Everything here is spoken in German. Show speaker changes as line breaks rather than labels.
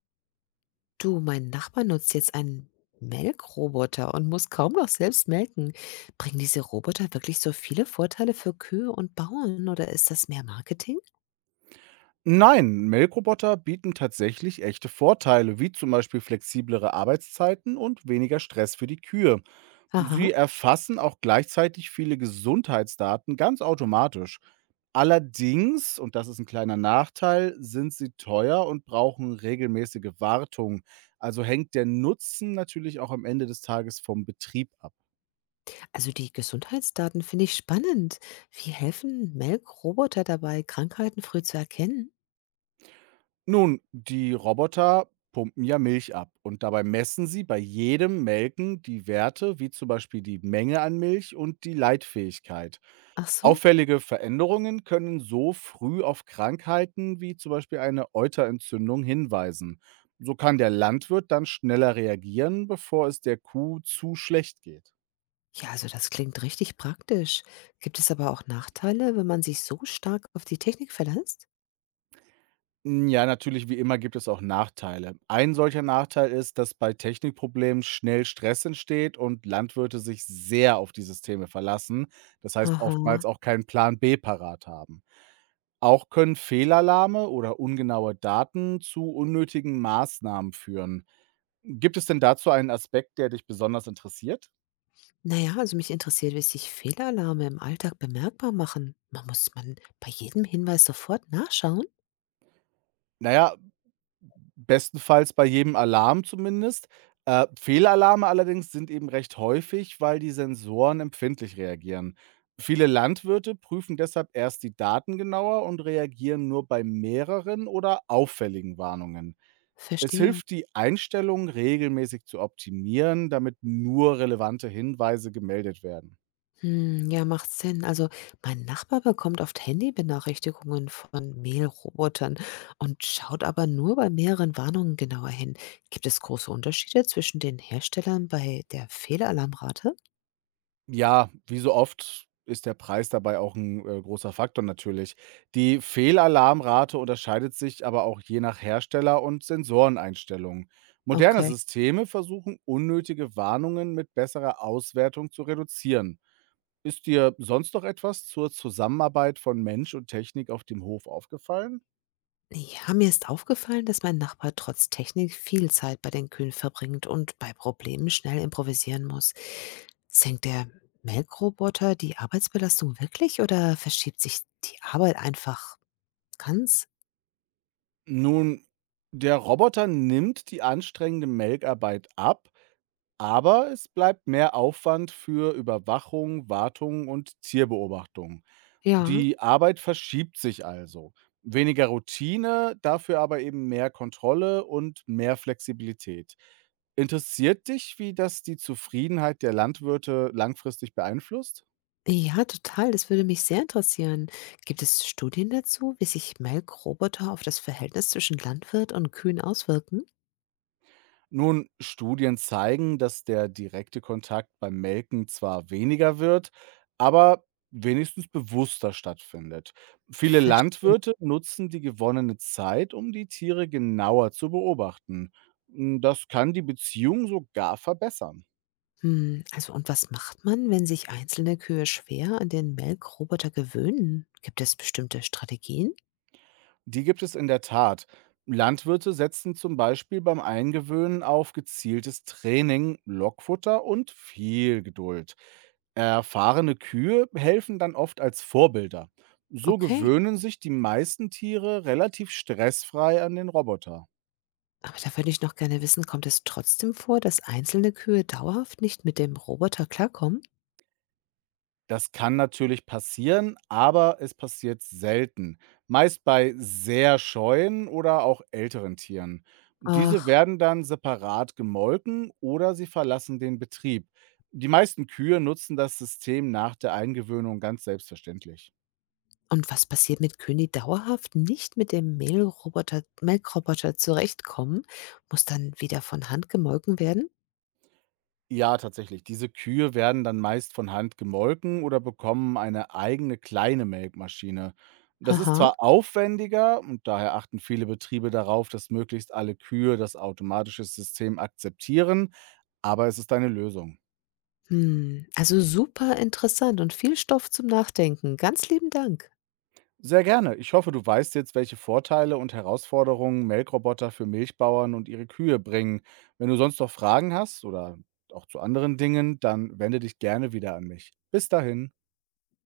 Du, mein Nachbar nutzt jetzt einen Melkroboter und muss kaum noch selbst melken. Bringen diese Roboter wirklich so viele Vorteile für Kühe und Bauern, oder ist das mehr Marketing?
Nein, Melkroboter bieten tatsächlich echte Vorteile, wie zum Beispiel flexiblere Arbeitszeiten und weniger Stress für die Kühe.
Aha.
Sie erfassen auch gleichzeitig viele Gesundheitsdaten ganz automatisch. Allerdings, und das ist ein kleiner Nachteil, sind sie teuer und brauchen regelmäßige Wartung. Also hängt der Nutzen natürlich auch am Ende des Tages vom Betrieb ab.
Also die Gesundheitsdaten finde ich spannend. Wie helfen Melkroboter dabei, Krankheiten früh zu erkennen?
Nun, die Roboter pumpen ja Milch ab und dabei messen sie bei jedem Melken die Werte, wie zum Beispiel die Menge an Milch und die Leitfähigkeit.
Ach so.
Auffällige Veränderungen können so früh auf Krankheiten wie zum Beispiel eine Euterentzündung hinweisen. So kann der Landwirt dann schneller reagieren, bevor es der Kuh zu schlecht geht.
Ja, also das klingt richtig praktisch. Gibt es aber auch Nachteile, wenn man sich so stark auf die Technik verlässt?
Hm, ja, natürlich, wie immer gibt es auch Nachteile. Ein solcher Nachteil ist, dass bei Technikproblemen schnell Stress entsteht und Landwirte sich sehr auf die Systeme verlassen. Das heißt,
Aha.
oftmals auch keinen Plan B parat haben. Auch können Fehlalarme oder ungenaue Daten zu unnötigen Maßnahmen führen. Gibt es denn dazu einen Aspekt, der dich besonders interessiert?
Na ja, also mich interessiert, wie sich Fehlalarme im Alltag bemerkbar machen. Man muss man bei jedem Hinweis sofort nachschauen?
Naja, bestenfalls bei jedem Alarm zumindest. Fehlalarme allerdings sind eben recht häufig, weil die Sensoren empfindlich reagieren. Viele Landwirte prüfen deshalb erst die Daten genauer und reagieren nur bei mehreren oder auffälligen Warnungen. Es
Verstehe.
hilft, die Einstellungen regelmäßig zu optimieren, damit nur relevante Hinweise gemeldet werden.
Hm, ja, macht Sinn. Also mein Nachbar bekommt oft Handybenachrichtigungen von Mailrobotern und schaut aber nur bei mehreren Warnungen genauer hin. Gibt es große Unterschiede zwischen den Herstellern bei der Fehlalarmrate?
Ja, wie so oft ist der Preis dabei auch ein großer Faktor natürlich. Die Fehlalarmrate unterscheidet sich aber auch je nach Hersteller und Sensoreneinstellungen. Moderne
Okay.
Systeme versuchen, unnötige Warnungen mit besserer Auswertung zu reduzieren. Ist dir sonst noch etwas zur Zusammenarbeit von Mensch und Technik auf dem Hof aufgefallen?
Ja, mir ist aufgefallen, dass mein Nachbar trotz Technik viel Zeit bei den Kühen verbringt und bei Problemen schnell improvisieren muss. Senkt der Melkroboter die Arbeitsbelastung wirklich, oder verschiebt sich die Arbeit einfach ganz?
Nun, der Roboter nimmt die anstrengende Melkarbeit ab, aber es bleibt mehr Aufwand für Überwachung, Wartung und Tierbeobachtung.
Ja.
Die Arbeit verschiebt sich also. Weniger Routine, dafür aber eben mehr Kontrolle und mehr Flexibilität. Interessiert dich, wie das die Zufriedenheit der Landwirte langfristig beeinflusst?
Ja, total. Das würde mich sehr interessieren. Gibt es Studien dazu, wie sich Melkroboter auf das Verhältnis zwischen Landwirt und Kühen auswirken?
Nun, Studien zeigen, dass der direkte Kontakt beim Melken zwar weniger wird, aber wenigstens bewusster stattfindet. Viele
Verstehe.
Landwirte nutzen die gewonnene Zeit, um die Tiere genauer zu beobachten. Hm, das kann die Beziehung sogar verbessern.
Hm, also und was macht man, wenn sich einzelne Kühe schwer an den Melkroboter gewöhnen? Gibt es bestimmte Strategien?
Die gibt es in der Tat. Landwirte setzen zum Beispiel beim Eingewöhnen auf gezieltes Training, Lockfutter und viel Geduld. Erfahrene Kühe helfen dann oft als Vorbilder. So
Okay.
gewöhnen sich die meisten Tiere relativ stressfrei an den Roboter.
Aber da würde ich noch gerne wissen, kommt es trotzdem vor, dass einzelne Kühe dauerhaft nicht mit dem Roboter klarkommen?
Das kann natürlich passieren, aber es passiert selten. Meist bei sehr scheuen oder auch älteren Tieren. Und diese
Ach,
werden dann separat gemolken oder sie verlassen den Betrieb. Die meisten Kühe nutzen das System nach der Eingewöhnung ganz selbstverständlich.
und was passiert mit Kühen, die dauerhaft nicht mit dem Mehlroboter, Melkroboter zurechtkommen? Muss dann wieder von Hand gemolken werden?
Ja, tatsächlich. Diese Kühe werden dann meist von Hand gemolken oder bekommen eine eigene kleine Melkmaschine. Das ist
Haha.
zwar aufwendiger und daher achten viele Betriebe darauf, dass möglichst alle Kühe das automatische System akzeptieren, aber es ist eine Lösung.
Hm, also super interessant und viel Stoff zum Nachdenken. Ganz lieben Dank.
Sehr gerne. Ich hoffe, du weißt jetzt, welche Vorteile und Herausforderungen Melkroboter für Milchbauern und ihre Kühe bringen. Wenn du sonst noch Fragen hast oder auch zu anderen Dingen, dann wende dich gerne wieder an mich. Bis dahin.